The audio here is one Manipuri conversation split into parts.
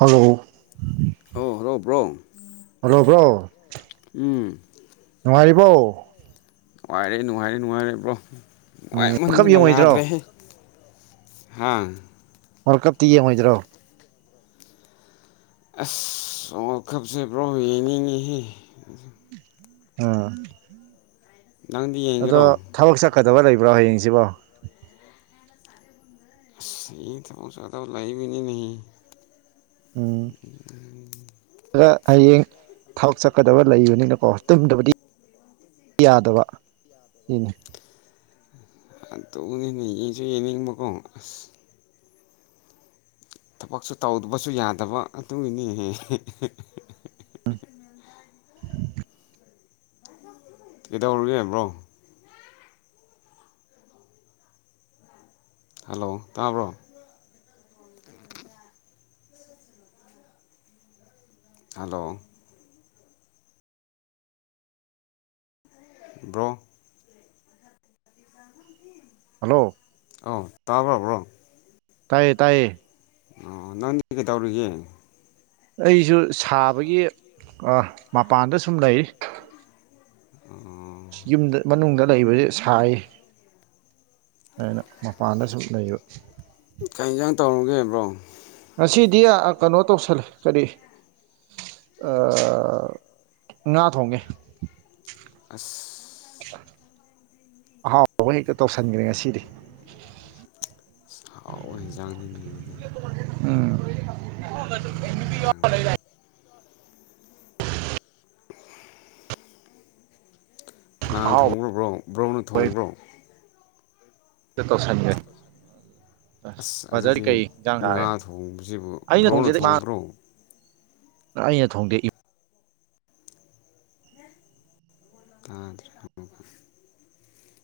hello hello hello bro hello bro ꯎꯝ ꯇꯥꯔꯤꯕꯣ ꯅꯨꯡꯉꯥꯏꯔꯦ ꯅꯨꯡꯉꯥꯏꯔꯦ ꯅꯨꯡꯉꯥꯏꯔꯕ꯭ꯔꯣ ꯎꯝ ꯋꯥꯔꯜ ꯀꯞ ꯅꯨꯡꯉꯥꯏꯃꯟꯗꯅ ꯌꯦꯡꯉꯣꯏꯗ꯭ꯔꯣ ꯌꯥꯗ꯭ꯔꯦꯍꯦ ꯍꯥ ꯋꯥꯔ ꯀꯞꯇꯤ ꯌꯦꯡꯉꯣꯏꯗꯔꯣ ꯑꯁ ꯑꯣ ꯀꯞꯁꯦ ꯕ꯭ꯔꯣ ꯌꯦꯡꯅꯤꯡꯉꯤꯍꯦ ꯑ ꯅꯪꯗꯤ ꯌꯦꯡꯉꯔꯣ ꯐꯗꯕ ꯂꯩꯕ꯭ꯔꯣ ꯍꯌꯦꯡꯁꯤꯕꯣ ꯊꯕꯛ ꯆꯠꯇꯧ ꯂꯩꯕꯤꯅꯤꯍꯦ ꯎꯝ ꯍꯌꯦꯡ ꯊꯕꯛ ꯆꯠꯀꯗꯕ ꯂꯩꯕꯅꯤꯅꯀꯣ ꯇꯨꯝꯗꯕꯗꯤ ꯌꯥꯗꯕ ꯗꯨꯏꯅꯦ ꯑ ꯇꯧꯕꯅꯤꯅꯦ ꯌꯦꯁꯨ ꯌꯦꯡꯅꯤꯡꯕꯀꯣ ꯑꯁ ꯊꯕꯛꯁꯨ ꯇꯧꯗꯕꯁꯨ ꯌꯥꯗꯕ ꯑꯗꯨꯒꯤꯅꯤꯅꯦ ꯀꯩꯗꯧꯔꯒꯦ ꯕ꯭ꯔꯣ ꯍꯜꯂꯣ ꯇꯥꯕ꯭ꯔꯣ ꯍꯂꯣ ꯕ꯭ꯔꯣ ꯍꯜꯂꯣ ꯑꯥꯎ ꯇꯥꯕ꯭ꯔꯣꯕ꯭ꯔꯣ ꯇꯌꯦ ꯇꯥꯏꯌꯦ ꯑꯣ ꯅꯪꯗꯤ ꯀꯩ ꯇꯧꯔꯤꯒꯦ ꯑꯩꯁꯨ ꯁꯥꯕꯒꯤ ꯃꯄꯥꯟꯗ ꯁꯨꯝ ꯂꯩ ꯎꯝ ꯌꯨꯝ ꯃꯅꯨꯡꯗ ꯂꯩꯕꯁꯦ ꯁꯥꯏ ꯑꯩꯅ ꯃꯄꯥꯟꯗ ꯁꯅꯩꯕ ꯀ ꯌꯦꯟꯁꯥꯡ ꯇꯧꯔꯨꯒꯦꯕ꯭ꯔꯣ ꯉꯁꯤꯗꯤ ꯀꯩꯅꯣ ꯇꯧꯁꯜꯂꯦ ꯀꯔꯤ ꯉꯥ ꯊꯣꯡꯉꯦ ꯑꯁ [unintelligible] ꯑꯍꯥꯎ ꯑꯥꯎꯕ ꯍꯦꯛꯇ ꯇꯧꯁꯟꯈ꯭ꯔꯦ ꯉꯁꯤꯗꯤ ꯁꯥꯎ ꯍꯟꯖꯥꯡꯅꯤꯅꯦ ꯑꯗꯨꯗꯗꯤ ꯅꯪ ꯂꯩ ꯀꯅꯥꯅ ꯑꯍꯥꯎ ꯊꯣꯡꯕ꯭ꯔꯣꯕ꯭ꯔꯣ ꯕ꯭ꯔꯣꯅ ꯊꯣꯡꯕ꯭ꯔꯣ ꯆꯀꯧꯁꯥꯟꯦ ꯑ ꯑꯁ ꯕꯖꯔꯗꯤ ꯑꯗꯨꯗꯤ ꯀꯩ ꯌꯦꯟꯁꯥꯡ ꯉꯥ ꯊꯥꯑꯒꯦ ꯊꯣꯡꯕꯁꯤꯕꯨ ꯑꯩꯅ ꯕ꯭ꯔꯣꯅ ꯊꯣꯡꯖꯗꯤ ꯊꯣꯡꯕ꯭ꯔꯣ ꯑꯩꯅ ꯊꯣꯡꯗꯦꯛꯏ ꯇꯥꯗꯔꯦ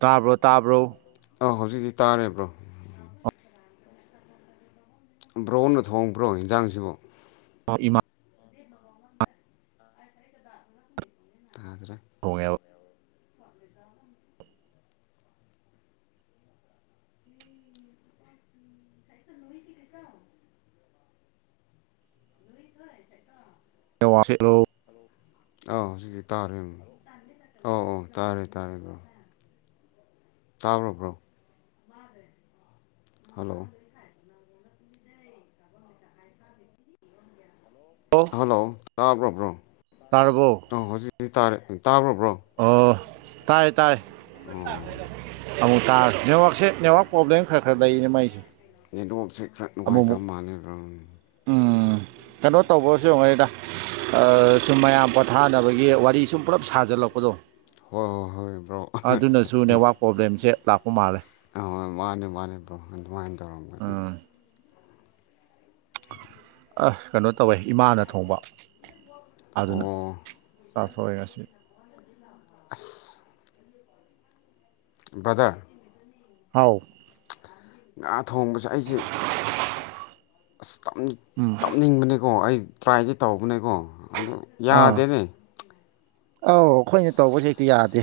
ꯇꯥꯕ꯭ꯔꯣ ꯇꯥꯕ꯭ꯔꯣ ꯑꯥ ꯍꯧꯖꯤꯛꯇꯤ ꯇꯥꯔꯤꯕ꯭ꯔꯣ ꯕ꯭ꯔꯣꯟꯅ ꯊꯣꯡꯕ꯭ꯔꯣ ꯌꯦꯟꯖꯥꯡꯁꯤꯕꯨ ꯏꯃꯥ ꯇꯥꯗ꯭ꯔꯦ ꯊꯣꯡꯉꯦ ꯋꯥꯁꯤ ꯑꯥ ꯁꯤꯗꯤ ꯇꯥꯔꯦꯣ ꯑ ꯑꯣ ꯇꯥꯔꯦ ꯇꯥꯔꯦ ꯑꯗꯨꯣ ꯆꯥꯔꯕ꯭ꯔꯣ ꯍꯜꯂꯣ ꯍꯜꯂꯣ ꯇꯥꯕ꯭ꯔꯕ꯭ꯔꯣ ꯇꯥꯔꯕꯣ ꯑ ꯍꯧꯖꯤꯛ ꯇꯥꯔ ꯇꯥꯕ꯭ꯔꯕ꯭ꯔꯣ ꯇꯥꯏ ꯇꯥꯏ ꯑꯃꯨꯛ ꯇꯥꯔꯁꯤ ꯅꯦꯠꯋꯥꯛꯁꯦ ꯅꯦꯠꯋꯥꯛ ꯄ꯭ꯔꯣꯕ꯭ꯂꯦꯝ ꯈꯔ ꯈꯔ ꯂꯩꯅꯦ ꯃꯥꯏꯁꯦ ꯌꯦꯗꯣꯛꯁꯦ ꯈꯔ ꯅꯨꯡꯉꯥꯏꯇꯕ ꯃꯥꯥꯟꯂꯈ꯭ꯔ ꯎꯝ ꯀꯩꯅꯣ ꯇꯧꯕꯁꯨ ꯌꯦꯡꯉꯉꯦꯗ ꯁꯨꯝ ꯃꯌꯥꯝ ꯄꯣꯊꯥꯅꯕꯒꯤ ꯋꯥꯔꯤ ꯁꯨꯝ ꯄꯨꯂꯞ ꯁꯥꯖꯜꯂꯛꯄꯗꯣ ꯍꯣꯏ ꯍꯣꯏ ꯍꯣꯏ ꯕ꯭ꯔꯣ ꯑꯗꯨꯅꯁꯨ ꯅꯦꯠꯋꯥꯛ ꯄ꯭ꯔꯣꯕ꯭ꯂꯦꯝꯁꯦ ꯂꯥꯛꯄ ꯃꯥꯜꯂꯦ ꯑ ꯃꯥꯅꯤ ꯃꯥꯅꯤ ꯭ꯔꯣ ꯑꯗꯨꯃꯥꯏꯅ ꯇꯧꯔ ꯃꯥꯅꯤ ꯎꯝ ꯑ ꯀꯩꯅꯣ ꯇꯧꯋꯦ ꯏꯃꯥꯅ ꯊꯣꯡꯕ ꯑꯗꯨꯅ ꯑꯣ ꯇꯊꯣꯔꯏꯒꯁꯤꯦ [unintelligible] ꯕꯗꯔ ꯍꯥꯎ ꯊꯣꯡꯕꯁꯦ ꯑꯩꯁꯦ ꯑꯁ ꯎꯝ ꯇꯝꯅꯤꯡꯕꯅꯦꯀꯣ ꯑꯩ ꯇ꯭ꯔꯥꯏꯗꯤ ꯇꯧꯕꯅꯦꯀꯣ ꯑꯗꯨ ꯑꯥ ꯌꯥꯗꯦꯅꯦ ꯑꯧ ꯑꯩꯈꯣꯏꯅ ꯑꯁ ꯇꯧꯕꯁ ꯍꯦꯛꯇꯤ ꯌꯥꯗꯦ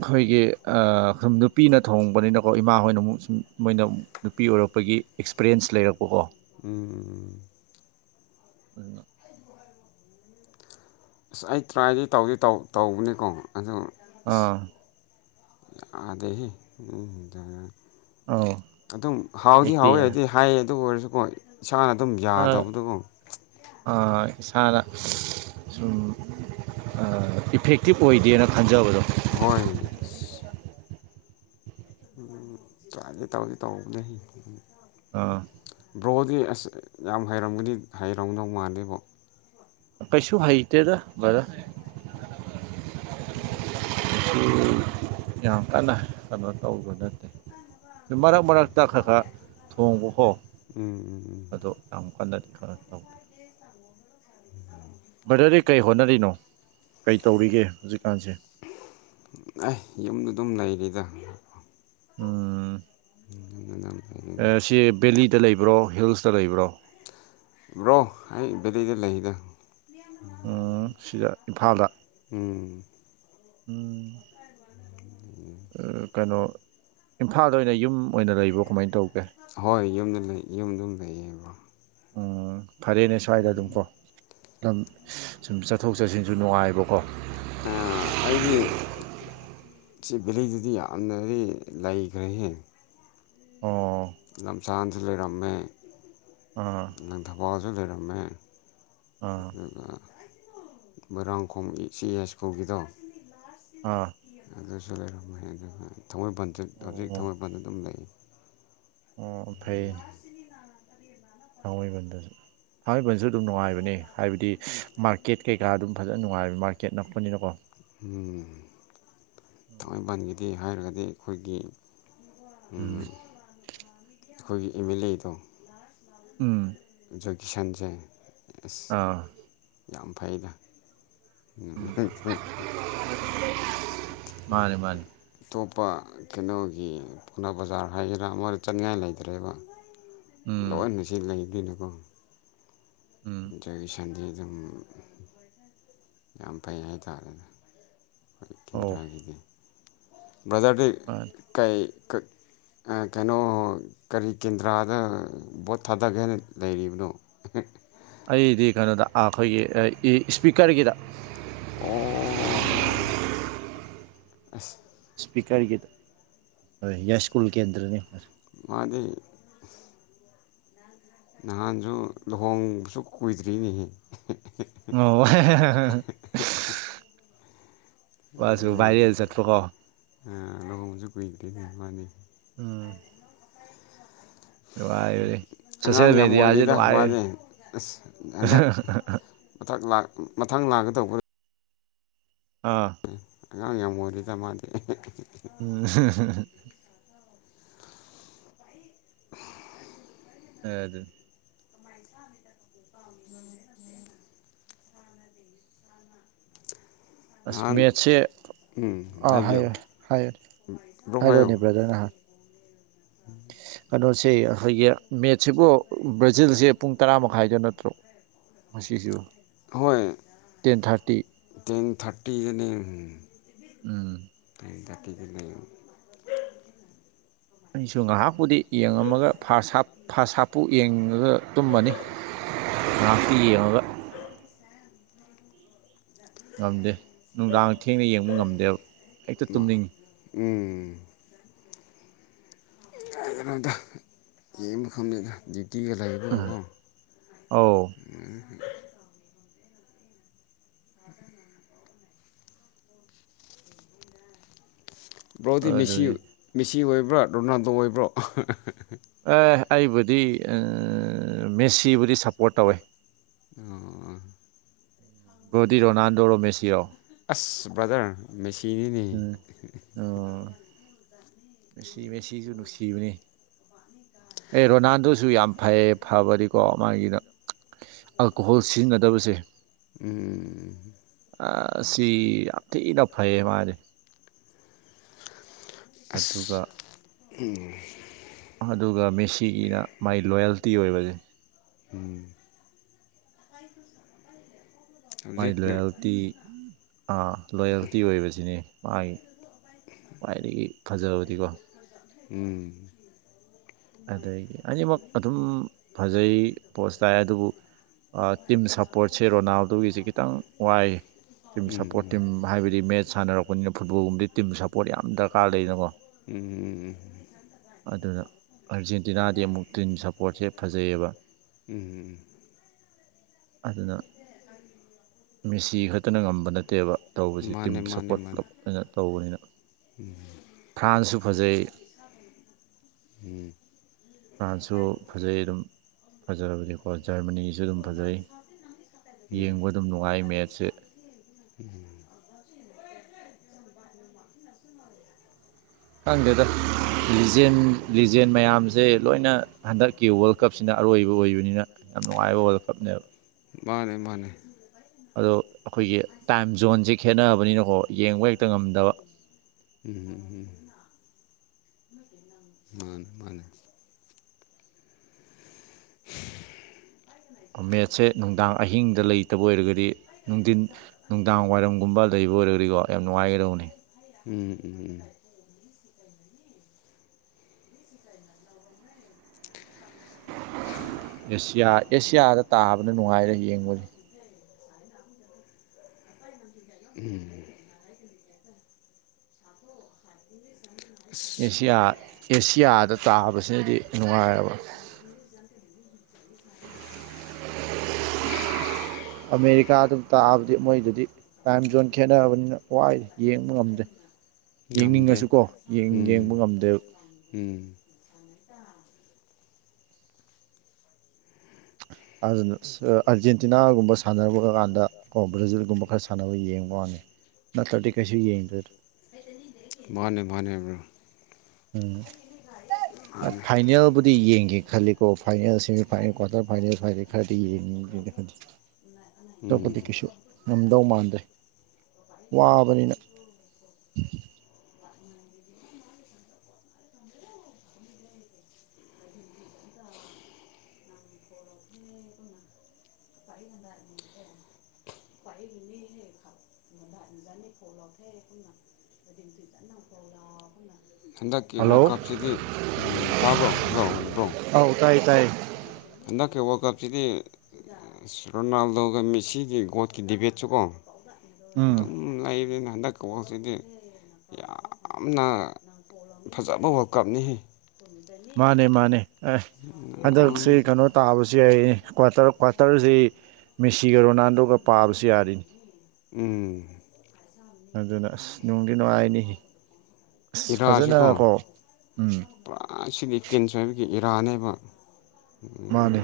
ꯑꯩꯈꯣꯏꯒꯤ ꯁꯨꯝ ꯅꯨꯄꯤꯅ ꯊꯣꯡꯕꯅꯤꯅꯀꯣ ꯏꯃꯥ ꯍꯣꯏꯅ ꯑꯃꯨꯛ ꯁꯨꯝ ꯃꯣꯏꯅ ꯅꯨꯄꯤ ꯑꯣꯏꯔꯣ ꯄꯒꯤ ꯑꯦꯛꯁꯄꯤꯔꯤꯌꯦꯟꯁ ꯂꯩꯔꯛꯄꯀꯣ ꯎꯝ ꯎꯝ ꯑ ꯑꯁ ꯑꯩ ꯇ꯭ꯔꯥꯏꯗꯤ ꯇꯧꯗꯤ ꯇꯧꯕꯅꯤꯀꯣ ꯑꯗꯨ ꯑꯁ ꯑꯥ ꯑꯗꯩ ꯎꯝ ꯑꯧ ꯑꯗꯨꯝ ꯍꯥꯎꯗꯤ ꯍꯦꯛꯇ ꯍꯥꯎꯋꯦ ꯌꯥ ꯍꯥꯏꯗꯤ ꯍꯥꯏꯌꯦ ꯑꯗꯨ ꯑꯣꯏꯔꯁꯨꯀꯣ ꯏꯁꯥꯅ ꯑꯗꯨꯝ ꯌꯥꯗꯕꯗꯨꯕꯨ ꯑꯥ ꯏꯁꯥꯅ ꯁꯨꯝ ꯏꯐꯦꯛꯇꯤꯞ ꯑꯣꯏꯗꯦꯅ ꯈꯟꯖꯕꯗꯣ ꯍꯣꯏ ꯎꯝ ꯆꯒꯦ ꯇꯧꯒꯦ ꯇꯧꯕꯅꯦ ꯎ ꯑꯥ ꯕ꯭ꯔꯣꯗꯤ ꯑꯁ ꯌꯥꯝ ꯍꯩꯔꯝꯒꯗꯤ ꯍꯩꯔꯝꯗꯧ ꯃꯥꯥꯟꯂꯦꯕꯣ ꯀꯩꯁꯨ ꯄꯩꯁꯨ ꯍꯩꯇꯦꯗ ꯕ꯭ꯔꯗꯔ ꯍꯥꯏꯗ ꯌꯥꯝ ꯀꯟꯅ ꯀꯩꯅꯣ ꯇꯧꯕ ꯅꯠꯇꯦ ꯃꯔꯛ ꯃꯔꯛꯇ ꯈꯔ ꯈꯔ ꯊꯣꯡꯕꯀꯣ ꯎꯝ ꯎꯝ ꯎꯝ ꯑꯗꯣ ꯌꯥꯝ ꯀꯥꯟꯗ ꯀ ꯇꯧꯕꯗ ꯕꯗꯗꯤ ꯀꯩ ꯍꯣꯠꯅꯔꯤꯅꯣ ꯀꯩ ꯇꯧꯔꯤꯒꯦ ꯍꯧꯖꯤꯛꯀꯥꯟꯁꯦ ꯑꯦ ꯌꯨꯝꯗ ꯑꯗꯨꯝ [unintelligible] ꯎꯝ ꯁꯤ ꯕꯦꯂꯤꯗ ꯂꯩ ꯕ꯭ꯔꯣ ꯍꯤꯜꯁꯇ ꯂꯩꯕ꯭ꯔꯣ ꯕ꯭ꯔꯣ ꯑꯩ ꯕꯦꯂꯗ ꯂꯩꯗ ꯎꯝ ꯁꯤꯗ ꯏꯝꯐꯥꯜꯗ ꯎꯝ ꯀꯩꯅꯣ ꯏꯝꯐꯥꯜꯗ ꯑꯣꯏꯅ ꯌꯨꯝ ꯑꯣꯏꯅ ꯂꯩꯕ꯭ꯔꯣ ꯀꯃꯥꯏꯅ ꯇꯧꯒꯦ ꯍꯣꯏ ꯌꯨꯝꯗ ꯌꯨꯝ ꯑꯗꯨꯝ ꯂꯩꯌꯦꯕ ꯎꯝ ꯐꯔꯦꯅꯦ ꯁ꯭ꯋꯥꯏꯗ ꯑꯗꯨꯝꯀꯣ ꯑꯗꯨ ꯁꯨꯝ ꯆꯠꯊꯣꯛ ꯆꯠꯁꯤꯟꯁꯨ ꯅꯨꯡꯉꯥꯏꯕꯀꯣ ꯑꯩꯒꯤ ꯁꯤ ꯕꯦꯂꯩꯗꯨꯗꯤ ꯌꯥꯝꯅꯗꯤ ꯂꯩꯈ꯭ꯔꯦꯍꯦ ꯑꯣ ꯂꯝꯆꯥꯟꯁꯨ ꯂꯩꯔꯝꯃꯦ ꯑꯥ ꯂꯪ ꯊꯕꯥꯜꯁꯨ ꯂꯩꯔꯝꯃꯦ ꯑꯥ ꯑꯗꯨꯒ ꯃꯣꯏꯔꯥꯡꯈꯣꯣꯡ ꯁꯤ ꯑꯦꯁ ꯀꯒꯤꯗ ꯑꯥ ꯂꯩꯔꯝ ꯊꯥꯡꯃꯩꯕꯟꯁꯨ ꯍꯧꯖꯤꯛ ꯑꯣ ꯊꯥꯡꯃꯩꯕꯟꯗ ꯑꯗꯨꯝ ꯂꯩ ꯑꯣ ꯐꯩ ꯊꯥꯡꯃꯩꯕꯟꯗꯁꯨ ꯐꯃꯩꯕꯟꯁꯨ ꯑꯗꯨꯝ ꯅꯨꯡꯉꯥꯏꯕꯅꯦ ꯍꯥꯏꯕꯗꯤ ꯃꯥꯔꯀꯦꯠ ꯀꯩꯀꯥ ꯑꯗꯨꯝ ꯐꯖꯅ ꯅꯨꯡꯉꯥꯏꯕ ꯃꯥꯔꯀꯦꯠ ꯅꯛꯄꯅꯤꯅꯀꯣ ꯊꯥꯡꯃꯏꯕꯟꯒꯤꯗꯤ ꯍꯥꯏꯔꯒꯗꯤ ꯑꯩꯈꯣꯏꯒꯤ ꯎꯝ ꯑꯩꯈꯣꯏꯒꯤ ꯑꯦꯝ ꯑꯦꯜ ꯑꯦꯗꯣ ꯎꯝ ꯏꯖꯨꯀꯦꯁꯟꯁꯦ ꯑꯦꯁ ꯑꯥ ꯌꯥꯝ ꯐꯩꯗ [unintelligible] ꯃꯥꯅꯦ ꯃꯥꯅꯦ ꯑꯇꯄ ꯀꯩꯅꯣꯒꯤ ꯄꯥꯎꯅꯥ ꯕꯖꯥꯔ ꯍꯥꯏꯒꯦꯔꯥ ꯃꯣꯏꯗ ꯆꯠꯅꯤꯡꯉꯥꯏ ꯂꯩꯇ꯭ꯔꯦꯕ ꯎꯝ ꯂꯣꯏꯅ ꯁꯤ ꯂꯩꯗꯣꯏꯅꯀꯣ ꯎꯝ ꯖꯣꯏꯒꯤ ꯁꯟꯗꯤꯤ ꯑꯗꯨꯝ ꯌꯥꯝ ꯐꯩ ꯍꯥꯏꯇꯥꯥꯔꯦꯅꯦ ꯑꯩꯣꯏ ꯑꯧ ꯀꯦꯟꯗ꯭ꯔꯥꯒꯤꯗꯤ ꯕꯖꯔꯔ ꯃꯥꯅꯤ ꯀ ꯀ ꯀꯩꯅꯣ ꯀꯔꯤ ꯀꯦꯟꯗ꯭ꯔꯥꯗ ꯚꯣꯠ ꯊꯥꯗꯒꯦꯅ ꯂꯩꯔꯤꯕꯅꯣ ꯑꯩꯗꯤ ꯀꯩꯅꯣꯗ ꯑꯩꯈꯣꯏꯒꯤ ꯏꯁꯄꯤꯀꯔꯒꯤꯗ ꯑꯣ ꯑ ꯏꯁꯄꯤꯀꯔꯒꯤꯗ ꯍꯣꯏ ꯌꯥꯏꯁ꯭ꯀꯨꯜ ꯀꯦꯟꯗ꯭ꯔꯅꯤ ꯃꯥꯗꯤ ꯅꯍꯥꯟꯁꯨ ꯂꯨꯍꯣꯡꯕꯁꯨ ꯀꯨꯏꯗ꯭ꯔꯤꯅꯦꯍꯦ ꯑꯣ ꯃꯥꯁꯨ ꯑꯗꯨꯗꯤ ꯚꯥꯏꯔꯦꯜ ꯆꯠꯄꯀꯣ ꯂꯒꯥꯎꯁꯨ ꯀꯏ ꯀꯗꯔꯤꯅ ꯃꯥꯅꯤ ꯎꯝ ꯅꯨꯡꯉꯥꯏꯕꯅꯤ ꯑꯉꯥꯡ ꯁꯣꯁꯤꯌꯦꯜ ꯌꯥꯝ ꯃꯦꯗꯤꯌꯥꯁꯦ ꯑꯣꯏꯔꯤꯦꯗ ꯅꯨꯡꯉꯥꯏ ꯃꯥꯗꯤ ꯑꯁ ꯍꯟꯗꯛ ꯃꯊ ꯃꯊꯪ ꯂꯥꯛꯒꯗꯧꯕ ꯑꯥ ꯑꯉꯥꯡ ꯌꯥꯝꯃ ꯑꯣꯏꯗꯗ ꯃꯥꯥꯟꯗꯤꯦ ꯎꯝ [unintelligible] ꯑ ꯑꯗꯨ ꯑꯁ ꯅꯍꯥꯟ ꯃꯦꯠꯁꯦ ꯎꯝ ꯑꯥ ꯍꯥꯏꯕꯤꯌꯨ ꯍꯥꯏꯌꯨ ꯍꯥꯏ ꯕ꯭ꯔꯣ ꯍꯥꯏꯌꯨ ꯍꯥꯏꯔꯑꯣꯅꯦ ꯕ꯭ꯔꯗꯔ ꯅꯍꯥꯟ ꯀꯩꯅꯣꯁꯦ ꯑꯩꯈꯣꯏꯒꯤ ꯃꯦꯠꯁꯤꯕꯨ ꯕ꯭ꯔꯥꯖꯤꯜꯁꯦ ꯄꯨꯡ ꯇꯔꯥ ꯃꯈꯥꯏꯗ ꯅꯠꯇ꯭ꯔꯣ ꯃꯁꯤꯁꯤꯁꯤꯕ ꯍꯣꯏ ꯇꯦꯟ ꯊꯥꯔꯇꯤꯅꯤ ꯎꯝ ꯇ ꯊꯥꯔꯇ ꯀ ꯀ [unintelligible] ꯑꯩꯁꯨ ꯉꯥꯏꯍꯥꯛꯄꯨꯗꯤ ꯌꯦꯡꯉꯝꯃꯒ ꯐ ꯍꯥ ꯐ ꯍꯥꯞꯄꯨ ꯌꯦꯡꯉꯒ ꯇꯨꯝꯃꯅꯤ ꯑꯄꯤꯤ ꯑꯕ ꯉꯝꯗꯦ ꯅꯨꯡꯗꯥꯡ ꯊꯦꯡꯅ ꯌꯦꯡꯕ ꯉꯝꯗꯦꯕ ꯍꯦꯛꯇ ꯑꯃ ꯇꯨꯝꯅꯤꯡꯉꯤ ꯎꯝ ꯗ ꯌꯦꯡꯕꯐꯝ ꯂꯩꯅ ꯇꯤꯃꯦ ꯂꯦꯕꯣꯀꯣ ꯑꯧ ꯕ꯭ꯔꯥꯎꯗꯤ ꯃꯦꯁꯤ ꯑꯗꯨꯅꯤ ꯃꯦꯁꯤ ꯑꯣꯏꯕ꯭ꯔꯥ ꯔꯣꯅꯥꯜꯗꯣ ꯑꯣꯏꯕ꯭ꯔꯣ ꯑꯦ ꯑꯩꯕꯨꯗꯤ ꯃꯦꯁꯤꯕꯨꯗꯤ ꯁꯞꯄꯣꯔꯠ ꯇꯧꯋꯦ ꯑꯣ ꯣꯗꯤ ꯔꯣꯅꯥꯜꯗꯣ ꯔꯣꯃꯦꯁꯤꯔꯣ ꯑꯁ ꯕ꯭ꯔꯗꯔ ꯃꯦꯁꯤꯅꯤꯅꯦ ꯎꯝ ꯑꯣ ꯃꯦꯁꯤ ꯃꯦꯁꯤꯁꯨ ꯅꯨꯡꯁꯤꯕꯅꯤ ꯑꯦ ꯔꯣꯅꯥꯜꯗꯣꯁꯨ ꯌꯥꯝ ꯐꯩꯌꯦ ꯐꯕꯗꯤꯀꯣ ꯃꯥꯒꯤꯅ ꯑꯜꯀꯣꯍꯣꯜ ꯁꯤꯖꯤꯟꯅꯗꯕꯁꯦ ꯎꯝ ꯁꯤ ꯌꯥꯝꯊꯤꯅ ꯐꯩꯌꯦ ꯃꯥꯅꯦ ꯑꯗꯨꯒ ꯎꯝ ꯑꯗꯨꯒ ꯃꯦꯁꯤꯒꯤꯅ ꯃꯥꯏ ꯂꯣꯌꯦꯜꯇꯤ ꯑꯣꯏꯕꯁꯦ ꯎꯝ [unintelligible] ꯃꯥꯏ ꯍꯧꯖꯤꯛꯅ ꯂꯣꯌꯦꯜꯇꯤ ꯂꯣꯌꯦꯜꯇꯤ ꯑꯣꯏꯕꯁꯤꯅꯦ ꯃꯥꯒꯤ ꯈ꯭ꯋꯥꯏꯗꯒꯤ ꯐꯖꯕꯗꯤꯀꯣ ꯎꯝ ꯑꯗꯒꯤ ꯑꯅꯤꯃꯛ ꯑꯗꯨꯝ ꯐꯖꯩ ꯄꯣꯠꯁ ꯇꯥꯏ ꯑꯗꯨꯕꯨ ꯇꯤꯝ ꯁꯞꯄꯣꯔꯠꯁꯦ ꯔꯣꯅꯥꯜꯗꯨꯣꯒꯤꯁꯦ ꯈꯤꯇꯪ ꯋꯥꯏ ꯇꯤꯝ ꯁꯞꯄꯣꯔꯠ ꯎꯝ ꯇꯤꯝ ꯍꯥꯏꯕꯗꯤ ꯃꯦꯠꯆ ꯁꯥꯟꯅꯔꯛꯄꯅꯤꯅ ꯐꯨꯠꯕꯣꯜꯒꯨꯝꯕꯗꯤ ꯇꯤꯝ ꯁꯞꯄꯣꯔꯠ ꯌꯥꯝ ꯗꯔꯀꯥꯔ ꯂꯩꯅꯀꯣ ꯎꯝ ꯎꯝ ꯑꯗꯨꯗꯔ ꯑꯥꯔꯖꯦꯟꯇꯤꯅꯥꯗꯤ ꯑꯃꯨꯛ ꯇꯤꯟ ꯁꯄꯣꯔꯠꯁꯦ ꯐꯖꯩꯌꯦꯕ ꯎꯝ ꯎꯝ ꯑꯗꯨꯗ ꯃꯤꯦꯁꯤ ꯈꯛꯇꯅ ꯉꯝꯕ ꯅꯠꯇꯦꯕ ꯇꯧꯕꯁꯦ ꯇꯤꯝ ꯃꯥꯅꯦ ꯁꯞꯄꯣꯔꯠ ꯄꯨꯂꯞ ꯑꯣꯏꯅ ꯇꯧꯕꯅꯤꯅ ꯎꯝ ꯐ꯭ꯔꯥꯟꯁꯁꯨ ꯐꯖꯩ ꯎꯝ ꯐ꯭ꯔꯥꯟꯁꯁꯨ ꯐꯖꯩ ꯑꯗꯨꯝ ꯐꯖꯕꯗꯤꯀꯣ ꯖꯔꯃꯅꯤꯁꯨ ꯑꯗꯨꯝ ꯐꯖꯩ ꯎꯝ ꯌꯦꯡꯕ ꯑꯗꯨꯝ ꯅꯨꯡꯉꯥꯏ ꯃꯦꯠꯁꯦ ꯍꯪꯗꯦꯗ ꯂꯤꯖꯦꯟ ꯂꯤꯖꯦꯟ ꯃꯌꯥꯝꯁꯦ ꯂꯣꯏꯅ ꯍꯟꯗꯛꯀꯤ ꯋꯥꯔꯜ ꯀꯞꯁꯤꯅ ꯑꯔꯣꯏꯕ ꯑꯣꯏꯕꯅꯤꯅ ꯌꯥꯝ ꯅꯨꯡꯉꯥꯏꯕ ꯋꯥꯋꯔꯜ ꯀꯞꯅꯦꯕ ꯃꯥꯅꯦ ꯃꯥꯅꯦ ꯑꯗꯣ ꯑꯩꯈꯣꯏꯒꯤ ꯇꯥꯏꯝ ꯖꯣꯟꯁꯦ ꯈꯦꯠꯅꯔꯕꯅꯤꯅꯀꯣ ꯌꯦꯡꯕ ꯍꯦꯛꯇ ꯉꯝꯗꯕ ꯎꯝ ꯎꯝ ꯃꯥꯅꯦ ꯃꯥꯅꯦ ꯃꯦꯠꯁꯦ ꯅꯨꯡꯗꯥꯡ ꯑꯍꯤꯡꯗ ꯂꯩꯇꯕ ꯑꯣꯏꯔꯒꯗꯤ ꯅꯨꯡꯊꯤꯟ ꯅꯨꯡꯗꯥꯡ ꯋꯥꯏꯔꯝꯒꯨꯝꯕ ꯂꯩꯕ ꯑꯣꯏꯔꯀꯣ ꯌꯥꯝ ꯅꯨꯡꯉꯥꯏꯔꯧꯅꯦ ꯎꯝ ꯎꯝ ꯎꯝ ꯑꯦꯁꯤꯌꯥ ꯑꯦꯁꯤꯌꯥꯗ ꯇꯥꯕꯅ ꯅꯨꯡꯉꯥꯏꯔꯦ ꯌꯦꯡꯕꯗꯤ ꯎꯝ ꯑꯁ ꯑꯦꯁꯤꯌꯥ ꯑꯦꯁꯤꯌꯥꯗ ꯇꯥꯕꯁꯤꯅꯗꯤ ꯅꯨꯡꯉꯥꯏꯕ ꯑꯃꯦꯔꯤꯀꯥꯗꯨꯝ ꯇꯥꯛꯑꯕꯗꯤ ꯃꯣꯏꯗꯨꯗꯤ ꯇꯥꯏꯝ ꯖꯣꯟ ꯈꯦꯠꯅꯔꯕꯅꯤꯅ ꯋꯥꯏ ꯌꯦꯡꯕ ꯉꯝꯗꯦ ꯉꯝꯗꯦ ꯌꯦꯡꯅꯤꯡꯉꯁꯨꯀꯣ ꯌꯦꯡꯕ ꯎꯝ ꯉꯝꯗꯦ ꯎꯝ ꯑꯥꯔꯖꯦꯟꯇꯤꯅꯥꯒꯨꯝꯕ ꯁꯥꯟꯅꯔ ꯀꯥꯟꯗ ꯀꯣ ꯕ꯭ꯔꯥꯖꯤꯜꯒꯨꯝꯕ ꯈꯔ ꯁꯥꯟꯅꯕ ꯌꯦꯡꯕ ꯋꯥꯅꯤ ꯅꯠꯇꯔꯗꯤ ꯀꯁꯤ ꯌꯦꯗꯔ ꯃꯥꯅꯦ ꯃꯥꯅꯦ ꯎꯝ ꯃꯥꯅꯦ ꯐꯥꯏꯅꯦꯜꯕꯨꯗꯤ ꯌꯦꯡꯒꯦ ꯈꯜꯂꯤꯀꯣ ꯐꯥꯏꯅꯦꯜ ꯁꯦꯃꯤꯐꯥꯏꯅꯦꯜ ꯀ꯭ꯋꯥꯔꯇꯔ ꯐꯥꯏꯅꯦꯜꯏ ꯈꯔꯗꯤ ꯌꯦꯡꯉꯤ ꯑꯇꯣꯞꯄꯗꯤ ꯎꯝ ꯀꯩꯁꯨ ꯉꯝꯗꯧ ꯃꯥꯟꯗ꯭ꯔꯦ ꯋꯥꯕꯅꯤꯅ ꯍꯟꯗꯛꯀꯤ ꯍꯜꯂꯣ ꯋꯥꯀꯞꯁꯤꯗꯤ ꯇꯥꯕ꯭ꯔꯣ ꯍꯜꯂꯣꯕ꯭ꯔꯣ ꯑꯧ ꯇꯥꯏ ꯇꯥꯏ ꯍꯟꯗꯛꯀꯤ ꯋꯥꯔꯜ ꯀꯞꯁꯤꯗꯤ ꯑ ꯔꯣꯅꯥꯜꯗꯣꯒ ꯃꯤꯁꯤꯒꯤ ꯒꯣꯠꯀꯤ ꯗꯤꯕꯦꯠꯁꯨ ꯀꯣ ꯎꯝ ꯑꯗꯨꯝ ꯂꯩꯗꯅ ꯍꯟꯗꯛꯀꯁꯤꯗꯤ ꯌꯥꯝꯅ ꯐꯖꯕ ꯋꯔꯀꯞꯅꯤ ꯃꯥꯅꯦ ꯃꯥꯅꯦ ꯑ ꯍꯟꯗꯛꯁꯤ ꯀꯩꯅꯣ ꯇꯥꯕꯁꯨ ꯌꯥꯏ ꯀ꯭ꯇꯔ ꯀ꯭ꯋꯥꯇꯔꯁꯤ ꯃꯦꯁꯤꯒ ꯔꯣꯅꯥꯜꯗꯣꯒ ꯄꯥꯕꯁꯨ ꯌꯥꯔꯤꯅꯤ ꯎꯝ ꯑꯗꯨꯅ ꯑꯁ ꯅꯨꯡꯗꯤ ꯅꯨꯡꯉꯥꯏꯅꯤ ꯑꯁ ꯏꯔꯛꯑꯁꯤꯀꯣ ꯐꯖꯅꯀꯣ ꯎꯝ ꯄꯨꯔꯥ ꯁꯤꯗꯤ ꯀꯦꯟꯁ ꯍꯥꯏꯕꯒꯤ ꯏꯔꯕ ꯃꯥꯅꯦ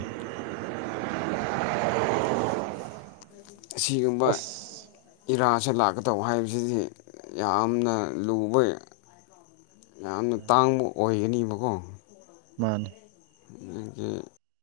ꯑꯁꯤꯒꯨꯝꯕ ꯏꯔꯥ ꯄꯁ ꯂꯥꯛꯀ ꯇꯧꯕ ꯍꯥꯏꯕꯁꯤꯗꯤ ꯌꯥꯝꯅ ꯂꯨꯕꯩ ꯌꯥꯝꯅ ꯇꯥꯡꯕ ꯑꯣꯏꯒꯅꯦꯕꯀꯣ ꯃꯥꯅꯤ ꯑꯩꯗꯒꯤ